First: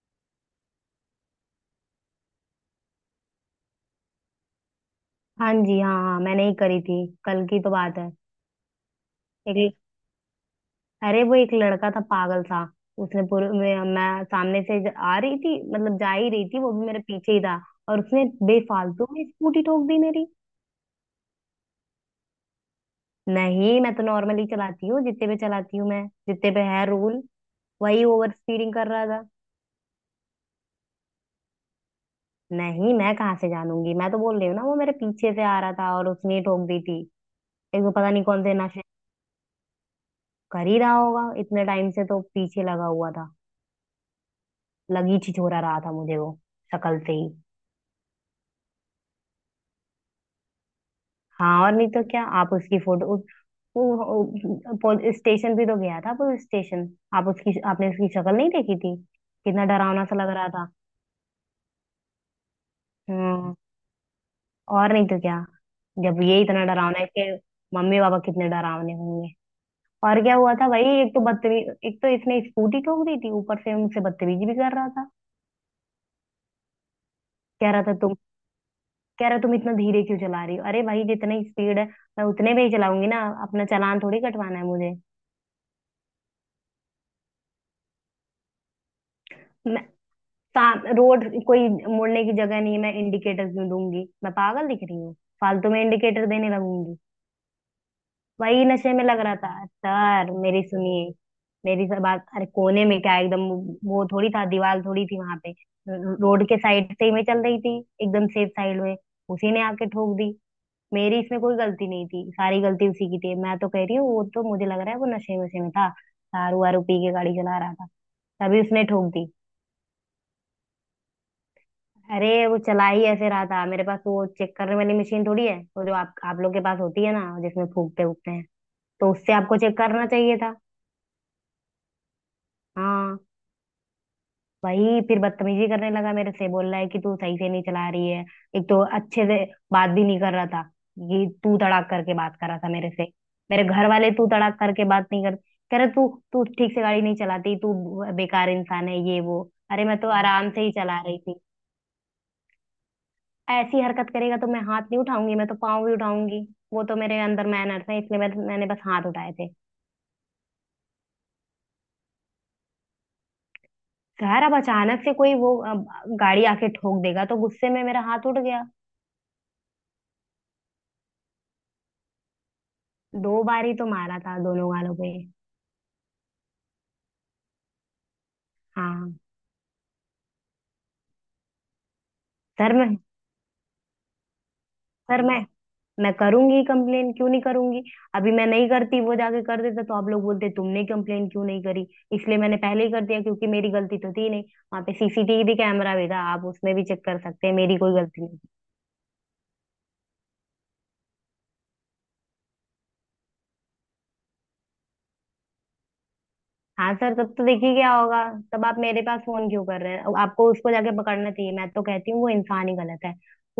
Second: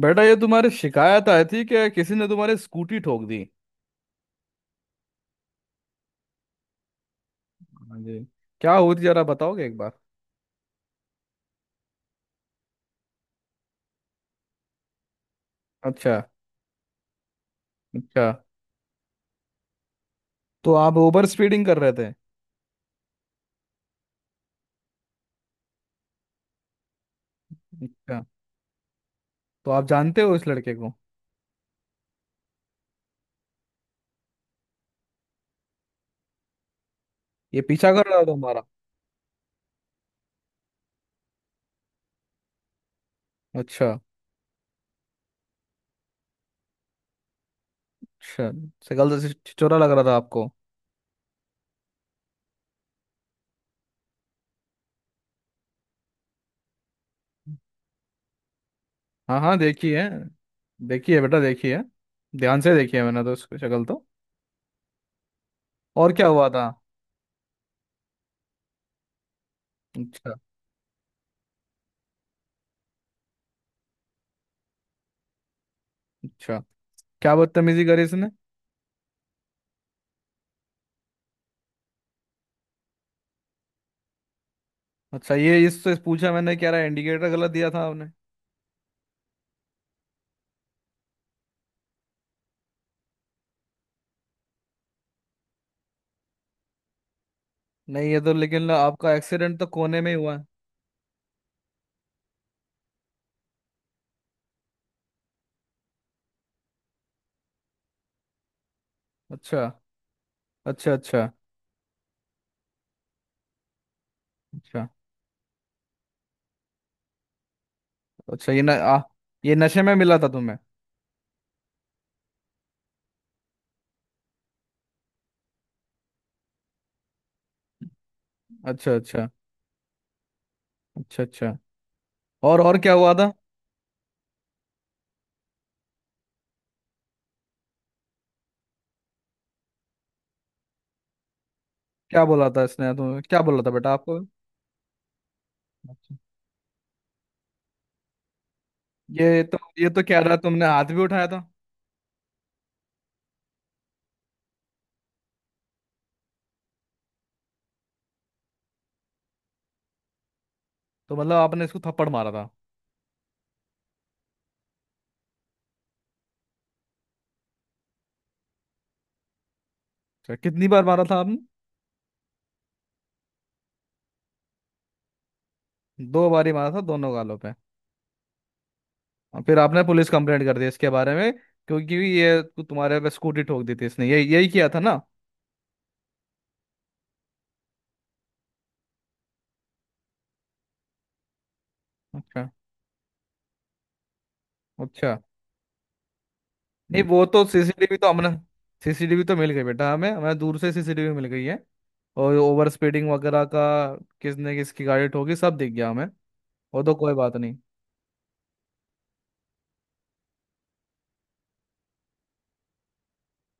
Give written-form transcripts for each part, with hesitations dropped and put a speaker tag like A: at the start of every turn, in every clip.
A: बेटा ये तुम्हारी शिकायत आई थी कि किसी ने तुम्हारी स्कूटी ठोक दी।
B: हाँ जी, हाँ हाँ, मैंने ही करी थी। कल की तो बात
A: हाँ
B: है।
A: जी। क्या हुई थी जरा बताओगे एक
B: एक
A: बार?
B: अरे वो एक लड़का था पागल सा। उसने पूरे मैं सामने से आ रही थी, मतलब जा
A: अच्छा।
B: ही रही थी, वो भी मेरे पीछे ही था। और
A: अच्छा,
B: उसने बेफालतू में स्कूटी ठोक दी मेरी।
A: तो आप ओवर स्पीडिंग कर रहे थे?
B: नहीं, मैं तो नॉर्मली चलाती हूँ, जितने पे चलाती हूँ मैं, जितने पे है रूल। वही
A: अच्छा।
B: ओवर स्पीडिंग कर रहा था।
A: तो आप जानते हो इस लड़के को?
B: नहीं, मैं कहाँ से जानूंगी। मैं तो बोल रही हूँ ना, वो मेरे पीछे से आ रहा था और उसने ही ठोक दी थी।
A: ये
B: एक तो
A: पीछा
B: पता
A: कर रहा
B: नहीं
A: था
B: कौन से
A: तुम्हारा?
B: नशे कर ही रहा होगा। इतने टाइम से तो पीछे लगा हुआ था।
A: अच्छा।
B: लगी छिछोरा रहा था मुझे वो, शक्ल से ही।
A: अच्छा, शक्ल से छिछोरा लग रहा था आपको?
B: हाँ, और नहीं तो क्या। आप उसकी फोटो वो पुलिस स्टेशन भी तो गया था, पुलिस स्टेशन। आप उसकी, आपने उसकी शक्ल नहीं देखी थी?
A: हाँ हाँ,
B: कितना
A: देखी
B: डरावना
A: है।
B: सा लग रहा था।
A: देखी है बेटा, देखी है। ध्यान से देखी है मैंने, तो
B: हम्म।
A: उसकी शक्ल तो।
B: और नहीं तो क्या।
A: और
B: जब
A: क्या
B: ये
A: हुआ
B: इतना
A: था?
B: डरावना है, इसके मम्मी पापा कितने डरावने होंगे। और
A: अच्छा।
B: क्या हुआ था भाई, एक तो बदतमीज, एक तो इसने स्कूटी ठोक दी थी, ऊपर से मुझसे बदतमीजी भी कर रहा था।
A: अच्छा, क्या
B: कह रहा
A: बदतमीजी
B: था
A: करी
B: तुम,
A: इसने?
B: कह रहा तुम इतना धीरे क्यों चला रही हो। अरे भाई, जितनी स्पीड है मैं उतने में ही चलाऊंगी ना, अपना चालान थोड़ी कटवाना है मुझे।
A: अच्छा, ये इससे पूछा मैंने, क्या रहा, इंडिकेटर गलत दिया था आपने?
B: मैं साम रोड, कोई मुड़ने की जगह नहीं है, मैं इंडिकेटर क्यों दूंगी, मैं पागल दिख रही हूँ, फालतू में इंडिकेटर देने लगूंगी।
A: नहीं, ये तो
B: वही
A: लेकिन
B: नशे में
A: आपका
B: लग रहा
A: एक्सीडेंट
B: था
A: तो कोने में ही
B: सर,
A: हुआ है।
B: मेरी सुनिए, मेरी सब बात। अरे कोने में क्या, एकदम वो थोड़ी था, दीवार थोड़ी थी वहां पे। रोड के साइड से ही मैं चल रही थी, एकदम सेफ साइड में। उसी
A: अच्छा।
B: ने आके ठोक दी।
A: अच्छा।
B: मेरी
A: अच्छा।
B: इसमें कोई गलती नहीं थी, सारी गलती उसी की थी। मैं तो कह रही हूँ, वो तो मुझे लग
A: अच्छा।
B: रहा है वो नशे वशे में था, दारू वारू पी के गाड़ी चला रहा था,
A: अच्छा,
B: तभी
A: ये न,
B: उसने
A: आ,
B: ठोक दी।
A: ये नशे में मिला था तुम्हें?
B: अरे वो चला ही ऐसे रहा था। मेरे पास तो वो चेक करने वाली मशीन थोड़ी है, वो जो आप लोग के पास होती है ना, जिसमें फूकते फूकते हैं।
A: अच्छा
B: तो
A: अच्छा।
B: उससे आपको चेक करना चाहिए था।
A: अच्छा अच्छा, और क्या हुआ
B: हाँ।
A: था?
B: वही फिर बदतमीजी करने लगा मेरे से। बोल रहा है कि तू सही से नहीं चला रही है। एक तो अच्छे से बात भी नहीं कर रहा था, ये तू तड़ाक करके
A: क्या
B: बात
A: बोला
B: कर रहा
A: था
B: था मेरे
A: इसने
B: से।
A: तुम्हें, क्या बोला
B: मेरे
A: था
B: घर
A: बेटा
B: वाले
A: आपको?
B: तू तड़ाक करके बात नहीं कर। कह रहे तू,
A: अच्छा।
B: तू ठीक से गाड़ी नहीं चलाती तू। बेकार इंसान है ये
A: ये
B: वो।
A: तो,
B: अरे
A: ये
B: मैं
A: तो
B: तो
A: कह रहा है
B: आराम से
A: तुमने
B: ही
A: हाथ भी
B: चला रही
A: उठाया था।
B: थी। ऐसी हरकत करेगा तो मैं हाथ नहीं उठाऊंगी, मैं तो पाँव भी उठाऊंगी। वो तो मेरे अंदर मैनर्स है इसलिए मैंने बस हाथ उठाए थे।
A: तो मतलब आपने इसको थप्पड़ मारा था?
B: खैर अब अचानक से कोई वो गाड़ी आके ठोक देगा तो गुस्से में मेरा हाथ उठ गया।
A: अच्छा, कितनी बार मारा था आपने?
B: दो बार ही तो मारा था, दोनों गालों पे।
A: दो बार ही मारा था दोनों गालों पे?
B: हाँ।
A: और फिर आपने पुलिस कंप्लेंट कर दी इसके बारे में, क्योंकि ये
B: सर मैं
A: तुम्हारे पे स्कूटी ठोक दी थी इसने, ये यही किया था ना?
B: सर, मैं मैं करूंगी कंप्लेन, क्यों नहीं करूंगी। अभी मैं नहीं करती, वो जाके कर देता तो आप लोग बोलते तुमने कंप्लेन क्यों नहीं करी। इसलिए
A: अच्छा
B: मैंने पहले ही कर दिया, क्योंकि मेरी गलती तो थी नहीं। वहां पे
A: अच्छा।
B: सीसीटीवी कैमरा भी था, आप उसमें भी
A: नहीं
B: चेक कर
A: वो तो
B: सकते हैं, मेरी कोई
A: सीसीटीवी तो
B: गलती
A: हमने
B: नहीं।
A: सीसीटीवी तो मिल गई बेटा, हमें हमें दूर से सीसीटीवी मिल गई है। और ओवर स्पीडिंग वगैरह का, किसने किसकी गाड़ी ठोकी, सब दिख गया हमें। वो
B: हाँ
A: तो
B: सर,
A: कोई
B: तब
A: बात
B: तो
A: नहीं।
B: देखिए क्या होगा। तब आप मेरे पास फोन क्यों कर रहे हैं, अब आपको उसको जाके पकड़ना चाहिए। मैं तो कहती हूँ वो इंसान ही गलत है।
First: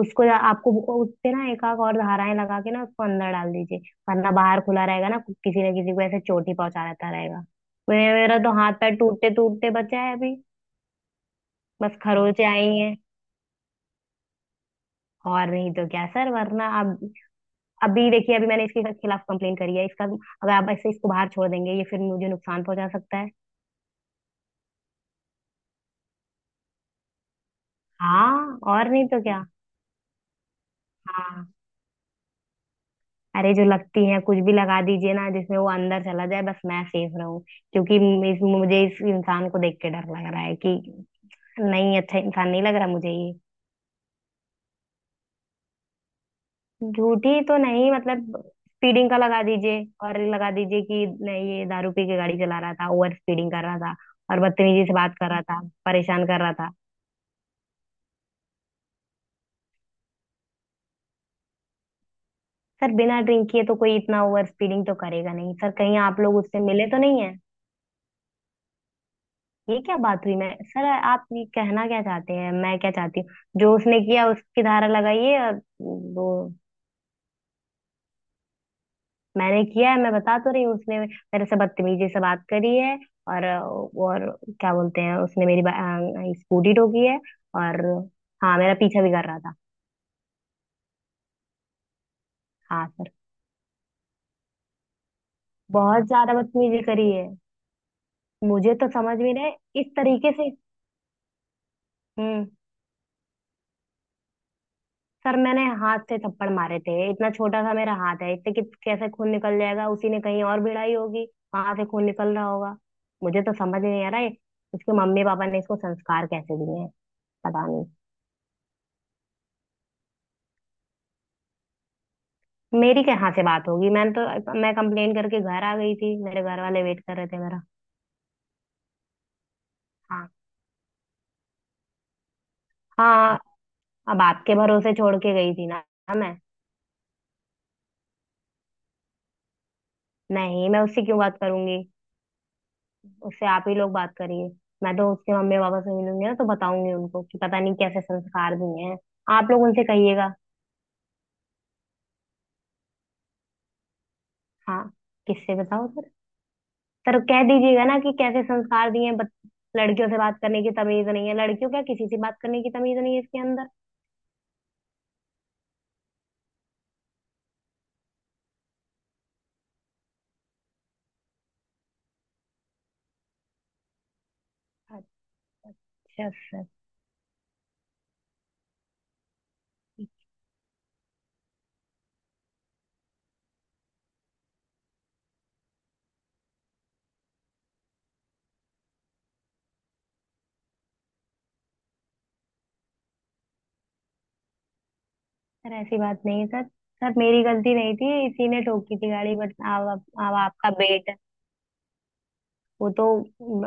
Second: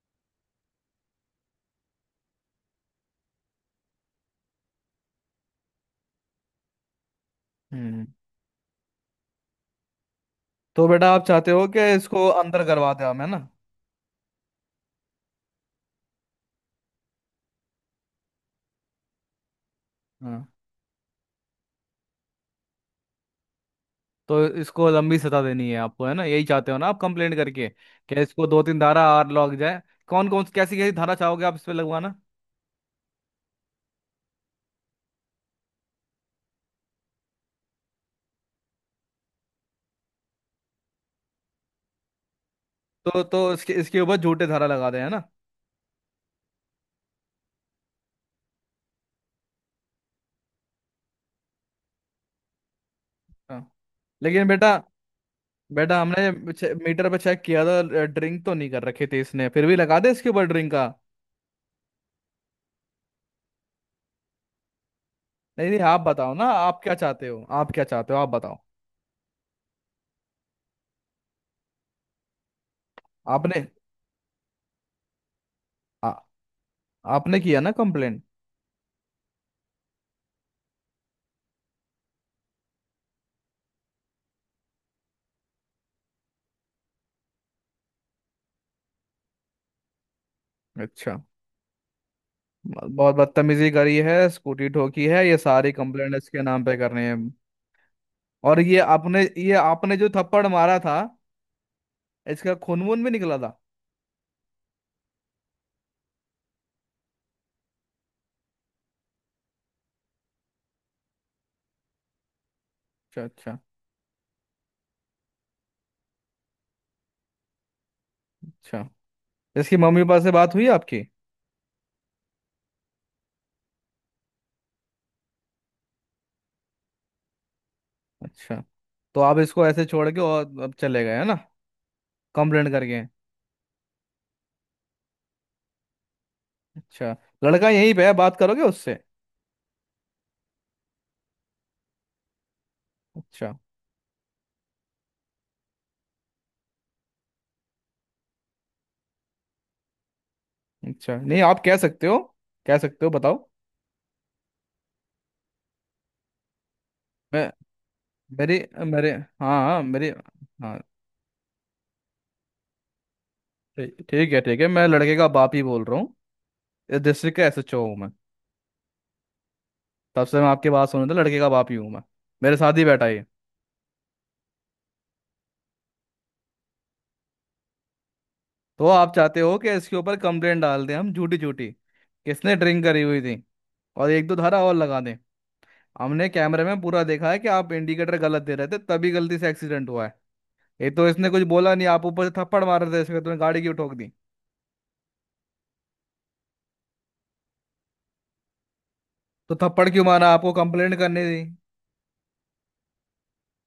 B: उसको जा- आपको वो- उस पे ना एक आध और धाराएं लगा के ना उसको अंदर डाल दीजिए, वरना बाहर खुला रहेगा ना, किसी ना किसी को ऐसे चोट ही पहुंचा रहता रहेगा।
A: हम्म
B: मेरा मेरा तो हाथ पैर टूटते टूटते बचा है अभी।
A: तो बेटा आप चाहते हो कि
B: बस
A: इसको
B: खरोचे
A: अंदर
B: आई
A: करवा
B: हैं।
A: दें हम, है ना?
B: और नहीं तो क्या सर, वरना अब, अभी देखिए, अभी मैंने इसके खिलाफ कंप्लेन करी है, इसका
A: हाँ,
B: अगर आप ऐसे इसको बाहर छोड़ देंगे, ये फिर मुझे नुकसान पहुंचा सकता है।
A: तो इसको लंबी सजा देनी है आपको, है ना? यही चाहते हो ना आप कंप्लेंट करके, कि इसको
B: हाँ,
A: दो तीन
B: और नहीं
A: धारा
B: तो
A: और
B: क्या।
A: लग जाए? कौन कौन कैसी कैसी धारा चाहोगे
B: हाँ।
A: आप इस पे लगवाना?
B: अरे जो लगती है कुछ भी लगा दीजिए ना, जिसमें वो अंदर चला जाए, बस मैं सेफ रहूं। क्योंकि मुझे इस इंसान को देख के डर लग रहा है कि नहीं, अच्छा इंसान नहीं लग रहा मुझे
A: तो
B: ये।
A: तो इसके इसके ऊपर झूठे धारा लगा दें, है ना?
B: झूठी तो नहीं, मतलब स्पीडिंग का लगा दीजिए, और लगा दीजिए कि नहीं ये दारू पी के गाड़ी चला रहा था, ओवर स्पीडिंग
A: हाँ,
B: कर रहा था, और
A: लेकिन बेटा।
B: बदतमीजी से बात कर रहा था,
A: बेटा
B: परेशान कर रहा
A: हमने
B: था।
A: मीटर पे चेक किया था, ड्रिंक तो नहीं कर रखे थे इसने, फिर भी लगा दे इसके ऊपर ड्रिंक का?
B: सर बिना ड्रिंक किए तो कोई इतना ओवर स्पीडिंग तो करेगा नहीं
A: नहीं
B: सर।
A: नहीं,
B: कहीं
A: आप
B: आप
A: बताओ
B: लोग
A: ना,
B: उससे
A: आप
B: मिले
A: क्या
B: तो नहीं?
A: चाहते हो, आप क्या चाहते हो आप बताओ।
B: ये क्या बात हुई। मैं, सर आप ये कहना क्या चाहते हैं मैं क्या चाहती हूँ।
A: आपने
B: जो उसने किया उसकी धारा लगाइए और
A: आ,
B: वो।
A: आपने किया ना कंप्लेंट?
B: मैंने किया है, मैं बता तो रही हूँ उसने मेरे से बदतमीजी से बात करी है। और क्या बोलते हैं, उसने मेरी स्कूटी ठोकी है। और, हाँ, मेरा पीछा भी कर रहा था।
A: अच्छा,
B: हाँ सर,
A: बहुत बदतमीजी करी है, स्कूटी ठोकी है, ये सारी
B: बहुत
A: कंप्लेंट
B: ज्यादा
A: इसके नाम पे
B: बदतमीजी
A: करनी
B: करी
A: है?
B: है।
A: और
B: मुझे
A: ये
B: तो समझ
A: आपने,
B: में
A: ये
B: नहीं, इस
A: आपने जो
B: तरीके
A: थप्पड़
B: से।
A: मारा था,
B: हम्म।
A: इसका खून वून भी निकला था?
B: सर मैंने हाथ से थप्पड़ मारे थे, इतना छोटा सा मेरा हाथ है, इतने कि कैसे खून निकल जाएगा। उसी ने कहीं और भिड़ाई होगी, वहां से खून निकल रहा होगा।
A: अच्छा
B: मुझे तो
A: अच्छा।
B: समझ नहीं आ रहा है, इसके मम्मी पापा ने इसको संस्कार कैसे दिए हैं, पता नहीं।
A: अच्छा, इसकी मम्मी पापा से बात हुई आपकी?
B: मेरी कहाँ से बात होगी, मैं कंप्लेन करके घर आ गई थी, मेरे घर वाले वेट कर रहे थे मेरा।
A: अच्छा, तो आप इसको ऐसे छोड़ के
B: हाँ।
A: और अब चले गए, है ना, कंप्लेंट करके?
B: हाँ, अब आपके भरोसे छोड़ के गई थी ना मैं।
A: अच्छा, लड़का यहीं पे है, बात करोगे उससे?
B: नहीं, मैं उससे क्यों बात करूंगी। उससे
A: अच्छा
B: आप ही लोग बात करिए। मैं तो उसके मम्मी पापा से मिलूंगी ना, तो बताऊंगी उनको कि पता नहीं कैसे संस्कार दिए हैं। आप लोग उनसे कहिएगा।
A: अच्छा, नहीं आप कह सकते हो, कह सकते हो बताओ।
B: हाँ। किससे बताओ सर। सर कह
A: मैं
B: दीजिएगा ना कि कैसे
A: मेरे
B: संस्कार दिए
A: मेरे
B: हैं
A: हाँ हाँ
B: लड़कियों
A: मेरे
B: से बात करने की
A: हाँ,
B: तमीज नहीं है। लड़कियों क्या, किसी से बात करने की तमीज नहीं है इसके अंदर।
A: ठीक ठीक है, ठीक है, मैं लड़के का बाप ही बोल रहा हूँ। इस डिस्ट्रिक्ट का एसएचओ हूँ मैं। तब से मैं आपके बात सुन रहा था, लड़के का बाप ही हूँ मैं। मेरे साथ ही बैठा है ये।
B: अच्छा अच्छा सर।
A: तो आप चाहते हो कि इसके ऊपर कंप्लेंट डाल दें हम, झूठी झूठी, किसने ड्रिंक करी हुई थी, और एक दो धारा और लगा दें? हमने कैमरे में पूरा देखा है कि आप इंडिकेटर गलत दे रहे थे, तभी गलती से एक्सीडेंट हुआ है। ये तो इसने कुछ बोला नहीं, आप ऊपर से थप्पड़ मार रहे थे, इसमें तुमने गाड़ी क्यों ठोक दी?
B: सर ऐसी बात नहीं है सर, सर मेरी गलती नहीं थी, इसी ने ठोकी थी गाड़ी। बट
A: तो थप्पड़
B: अब,
A: क्यों
B: अब
A: मारा,
B: अब
A: आपको
B: आपका
A: कंप्लेंट
B: बेटा,
A: करने दी?
B: वो तो।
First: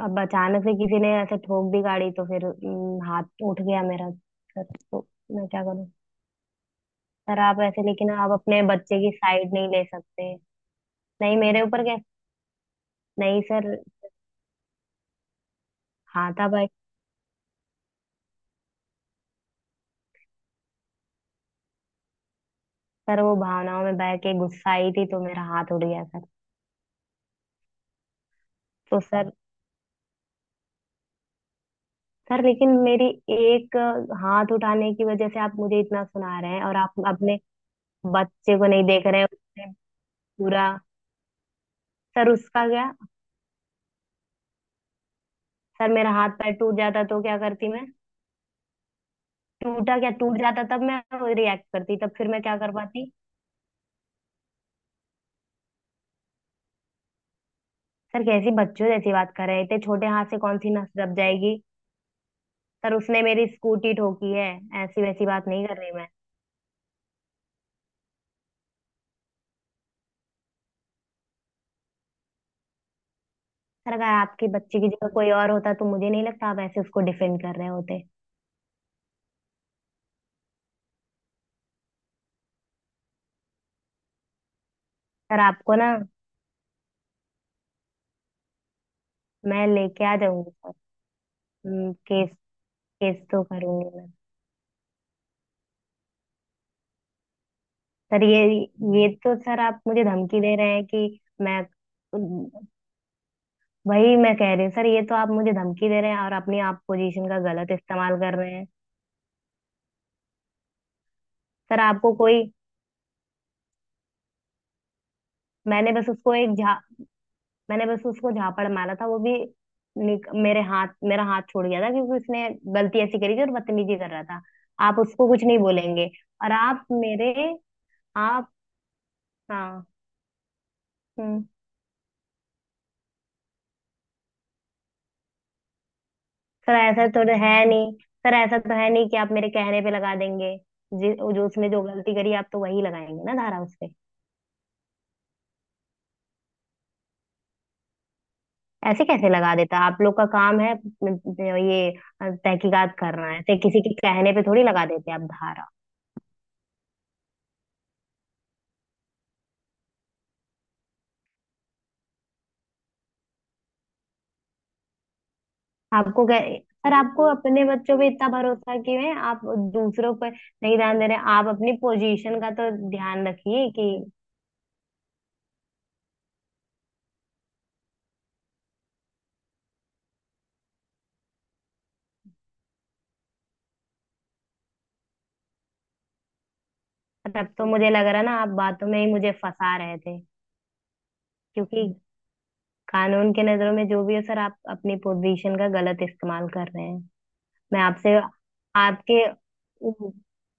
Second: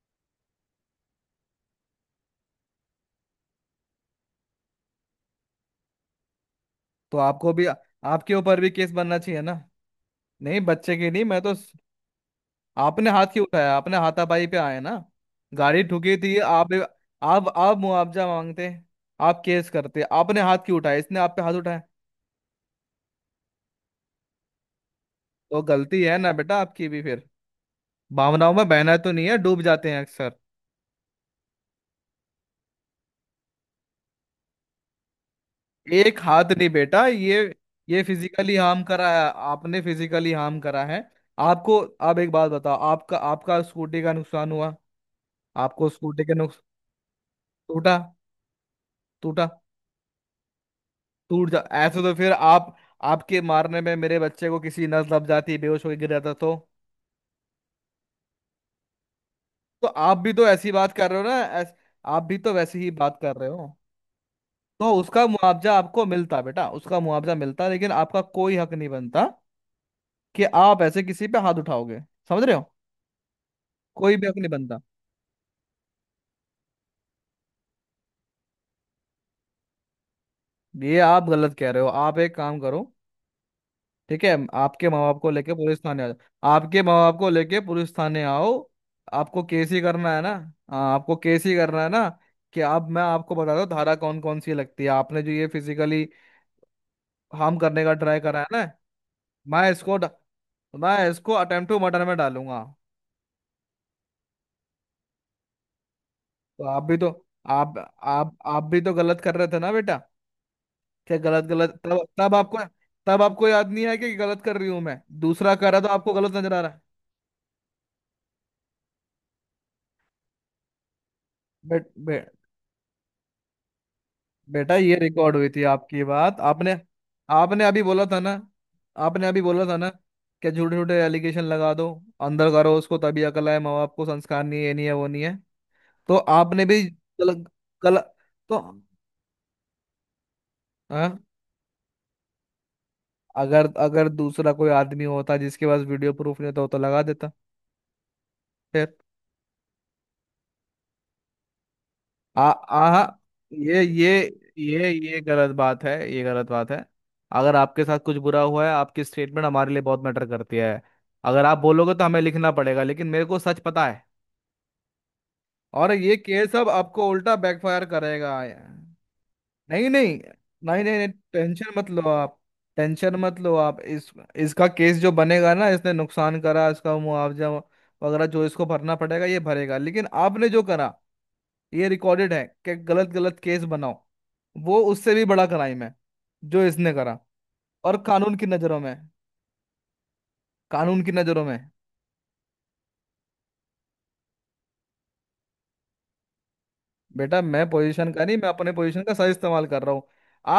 B: अब अचानक से किसी ने ऐसे ठोक दी गाड़ी तो फिर हाथ उठ गया मेरा सर, तो मैं क्या करूं।
A: तो
B: सर
A: आपको
B: आप
A: भी,
B: ऐसे, लेकिन आप
A: आपके ऊपर
B: अपने
A: भी केस
B: बच्चे की
A: बनना चाहिए
B: साइड
A: ना?
B: नहीं ले सकते।
A: नहीं बच्चे की नहीं,
B: नहीं,
A: मैं तो,
B: मेरे ऊपर क्या।
A: आपने हाथ
B: नहीं
A: क्यों
B: सर।
A: उठाया, आपने हाथापाई पे आए ना। गाड़ी ठुकी
B: हाँ
A: थी,
B: था भाई।
A: आप मुआवजा मांगते, आप केस करते, आपने हाथ क्यों उठाया, इसने आप पे हाथ उठाया?
B: सर वो भावनाओं में बह के गुस्सा आई थी तो मेरा
A: तो
B: हाथ उठ
A: गलती
B: गया
A: है
B: सर।
A: ना बेटा आपकी भी फिर। भावनाओं में बहना
B: तो
A: तो नहीं
B: सर,
A: है, डूब जाते हैं अक्सर।
B: सर लेकिन मेरी एक हाथ उठाने की वजह से आप मुझे इतना
A: एक
B: सुना
A: हाथ
B: रहे हैं,
A: नहीं
B: और आप
A: बेटा,
B: अपने
A: ये फिजिकली
B: बच्चे को
A: हार्म
B: नहीं देख
A: करा
B: रहे
A: है,
B: हैं। उसने
A: आपने फिजिकली हार्म
B: पूरा।
A: करा है आपको। आप
B: सर
A: एक बात
B: उसका
A: बताओ,
B: क्या।
A: आपका आपका स्कूटी का नुकसान हुआ, आपको
B: सर मेरा
A: स्कूटी
B: हाथ
A: के
B: पैर
A: नुकसान।
B: टूट जाता तो क्या करती मैं।
A: टूटा? टूटा?
B: टूटा क्या, टूट जाता तब मैं
A: टूट जा
B: रिएक्ट करती,
A: ऐसे
B: तब
A: तो
B: फिर
A: फिर
B: मैं क्या कर
A: आप,
B: पाती।
A: आपके मारने में मेरे बच्चे को किसी नस दब जाती, बेहोश होकर गिर जाता तो?
B: सर कैसी बच्चों जैसी बात कर रहे हैं, इतने
A: तो
B: छोटे
A: आप
B: हाथ
A: भी
B: से
A: तो
B: कौन सी
A: ऐसी
B: नस
A: बात कर
B: दब
A: रहे हो ना।
B: जाएगी।
A: ऐस, आप भी तो वैसी ही
B: सर
A: बात
B: उसने
A: कर
B: मेरी
A: रहे हो।
B: स्कूटी ठोकी है।
A: तो
B: ऐसी
A: उसका
B: वैसी बात नहीं
A: मुआवजा
B: कर रही
A: आपको
B: मैं।
A: मिलता बेटा, उसका मुआवजा मिलता, लेकिन आपका कोई हक नहीं बनता कि आप ऐसे किसी पे हाथ उठाओगे, समझ रहे हो?
B: सर अगर
A: कोई भी हक
B: आपके
A: नहीं बनता।
B: बच्चे की जगह कोई और होता तो मुझे नहीं लगता आप ऐसे उसको डिफेंड कर रहे होते।
A: ये आप गलत कह रहे हो। आप एक काम करो, ठीक है, आपके माँ बाप को
B: सर
A: लेके
B: आपको
A: पुलिस
B: ना,
A: थाने आ जाओ। आपके माँ बाप को लेके पुलिस थाने आओ, आपको
B: मैं
A: केस ही
B: लेके
A: करना
B: आ
A: है ना?
B: जाऊंगी सर।
A: हाँ, आपको केस ही करना है
B: हम्म।
A: ना,
B: केस,
A: कि अब मैं
B: केस
A: आपको
B: तो
A: बता दूं
B: करूंगी
A: धारा
B: मैं।
A: कौन कौन सी लगती है, आपने जो ये फिजिकली हार्म करने का ट्राई
B: सर
A: करा
B: ये
A: है ना।
B: ये तो सर
A: मैं
B: आप
A: इसको
B: मुझे
A: ड-
B: धमकी दे रहे हैं
A: मैं
B: कि
A: इसको
B: मैं।
A: अटेम्प्ट टू मर्डर में डालूंगा।
B: वही मैं कह रही हूँ सर, ये तो आप मुझे धमकी दे रहे हैं और अपनी
A: तो
B: आप
A: आप भी तो,
B: पोजीशन का गलत
A: आप
B: इस्तेमाल
A: आप
B: कर रहे
A: आप
B: हैं।
A: भी तो गलत कर रहे थे ना बेटा। क्या गलत गलत,
B: सर
A: तब
B: आपको
A: तब
B: कोई।
A: आपको, तब आपको याद नहीं आया कि गलत कर रही हूं मैं? दूसरा कर रहा तो
B: मैंने बस
A: आपको
B: उसको
A: गलत नजर
B: एक
A: आ रहा
B: झा
A: है?
B: मैंने बस उसको झापड़ मारा था, वो भी मेरे हाथ मेरा हाथ छूट
A: बे,
B: गया था, क्योंकि
A: बे,
B: उसने गलती ऐसी करी थी और बदतमीजी कर रहा था।
A: बेटा ये
B: आप उसको
A: रिकॉर्ड
B: कुछ
A: हुई
B: नहीं
A: थी आपकी
B: बोलेंगे
A: बात,
B: और
A: आपने,
B: आप मेरे।
A: आपने अभी बोला था ना,
B: आप।
A: आपने अभी बोला था
B: हाँ।
A: ना, कि झूठे झूठे एलिगेशन
B: हम्म।
A: लगा दो, अंदर करो उसको, तभी अकल आए, माँ बाप को संस्कार नहीं है, ये नहीं है वो नहीं है। तो आपने
B: सर
A: भी
B: ऐसा तो
A: कल,
B: है नहीं।
A: कल
B: सर ऐसा
A: तो।
B: तो है नहीं कि आप मेरे कहने पे लगा देंगे।
A: हाँ,
B: जो उसने जो गलती करी आप तो वही लगाएंगे ना धारा
A: अगर
B: उसपे।
A: अगर दूसरा कोई आदमी होता जिसके पास वीडियो प्रूफ नहीं होता, वो तो लगा देता।
B: ऐसे कैसे लगा देता, आप लोग का काम है ये
A: आ
B: तहकीकात
A: आ
B: करना है, ऐसे
A: ये
B: किसी के
A: ये
B: कहने पे थोड़ी लगा
A: ये
B: देते
A: ये
B: आप
A: गलत
B: धारा।
A: बात है, ये गलत बात है। अगर आपके साथ कुछ बुरा हुआ है, आपकी स्टेटमेंट हमारे लिए बहुत मैटर करती है, अगर आप बोलोगे तो हमें लिखना पड़ेगा, लेकिन मेरे को सच पता है। और ये
B: आपको क्या।
A: केस अब
B: सर
A: आपको
B: आपको
A: उल्टा
B: अपने
A: बैकफायर
B: बच्चों पे इतना
A: करेगा।
B: भरोसा क्यों है, आप
A: नहीं
B: दूसरों
A: नहीं
B: पर नहीं
A: नहीं नहीं
B: ध्यान
A: नहीं,
B: दे रहे। आप अपनी
A: टेंशन मत लो आप,
B: पोजीशन का तो
A: टेंशन
B: ध्यान
A: मत लो
B: रखिए
A: आप।
B: कि,
A: इस, इसका केस जो बनेगा ना, इसने नुकसान करा, इसका मुआवजा वगैरह जो इसको भरना पड़ेगा ये भरेगा, लेकिन आपने जो करा, ये रिकॉर्डेड है कि गलत गलत केस बनाओ, वो उससे भी बड़ा क्राइम है जो इसने करा,
B: तब तो मुझे
A: और
B: लग रहा
A: कानून
B: ना
A: की
B: आप
A: नजरों
B: बातों
A: में,
B: में ही मुझे फंसा रहे थे।
A: कानून की नजरों में।
B: क्योंकि कानून के नजरों में जो भी हो सर, आप अपनी पोजीशन का गलत इस्तेमाल कर रहे हैं।
A: बेटा मैं
B: मैं
A: पोजीशन
B: आपसे,
A: का नहीं, मैं अपने पोजीशन का
B: आपके,
A: सही इस्तेमाल कर रहा हूँ।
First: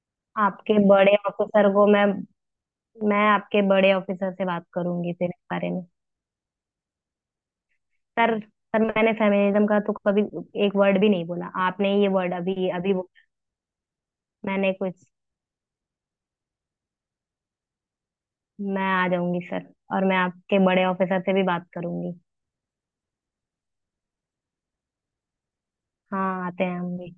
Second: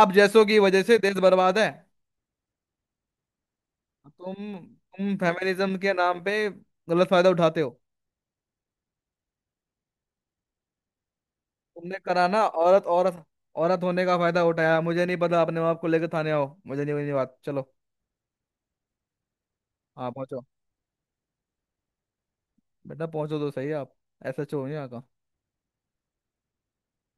A: आप जैसों की
B: आपके
A: वजह से देश
B: बड़े
A: बर्बाद
B: ऑफिसर
A: है।
B: को मैं आपके बड़े ऑफिसर
A: तुम
B: से बात करूंगी
A: तुम
B: फिर इस बारे
A: फेमिनिज्म
B: में।
A: के नाम पे गलत फायदा उठाते हो।
B: सर, सर मैंने फेमिनिज्म का तो कभी एक वर्ड भी नहीं बोला, आपने
A: तुमने
B: ये
A: करा
B: वर्ड
A: ना,
B: अभी
A: औरत
B: अभी वो।
A: औरत औरत होने का फायदा
B: मैंने
A: उठाया। मुझे
B: कुछ,
A: नहीं पता, अपने माँ बाप को लेकर थाने आओ, मुझे नहीं बनी बात, चलो।
B: मैं आ जाऊंगी सर, और
A: हाँ,
B: मैं
A: पहुंचो,
B: आपके बड़े ऑफिसर से भी बात करूंगी।
A: बेटा पहुंचो तो सही आप। ऐसा छोड़ो यहाँ।
B: हाँ, आते हैं हम भी।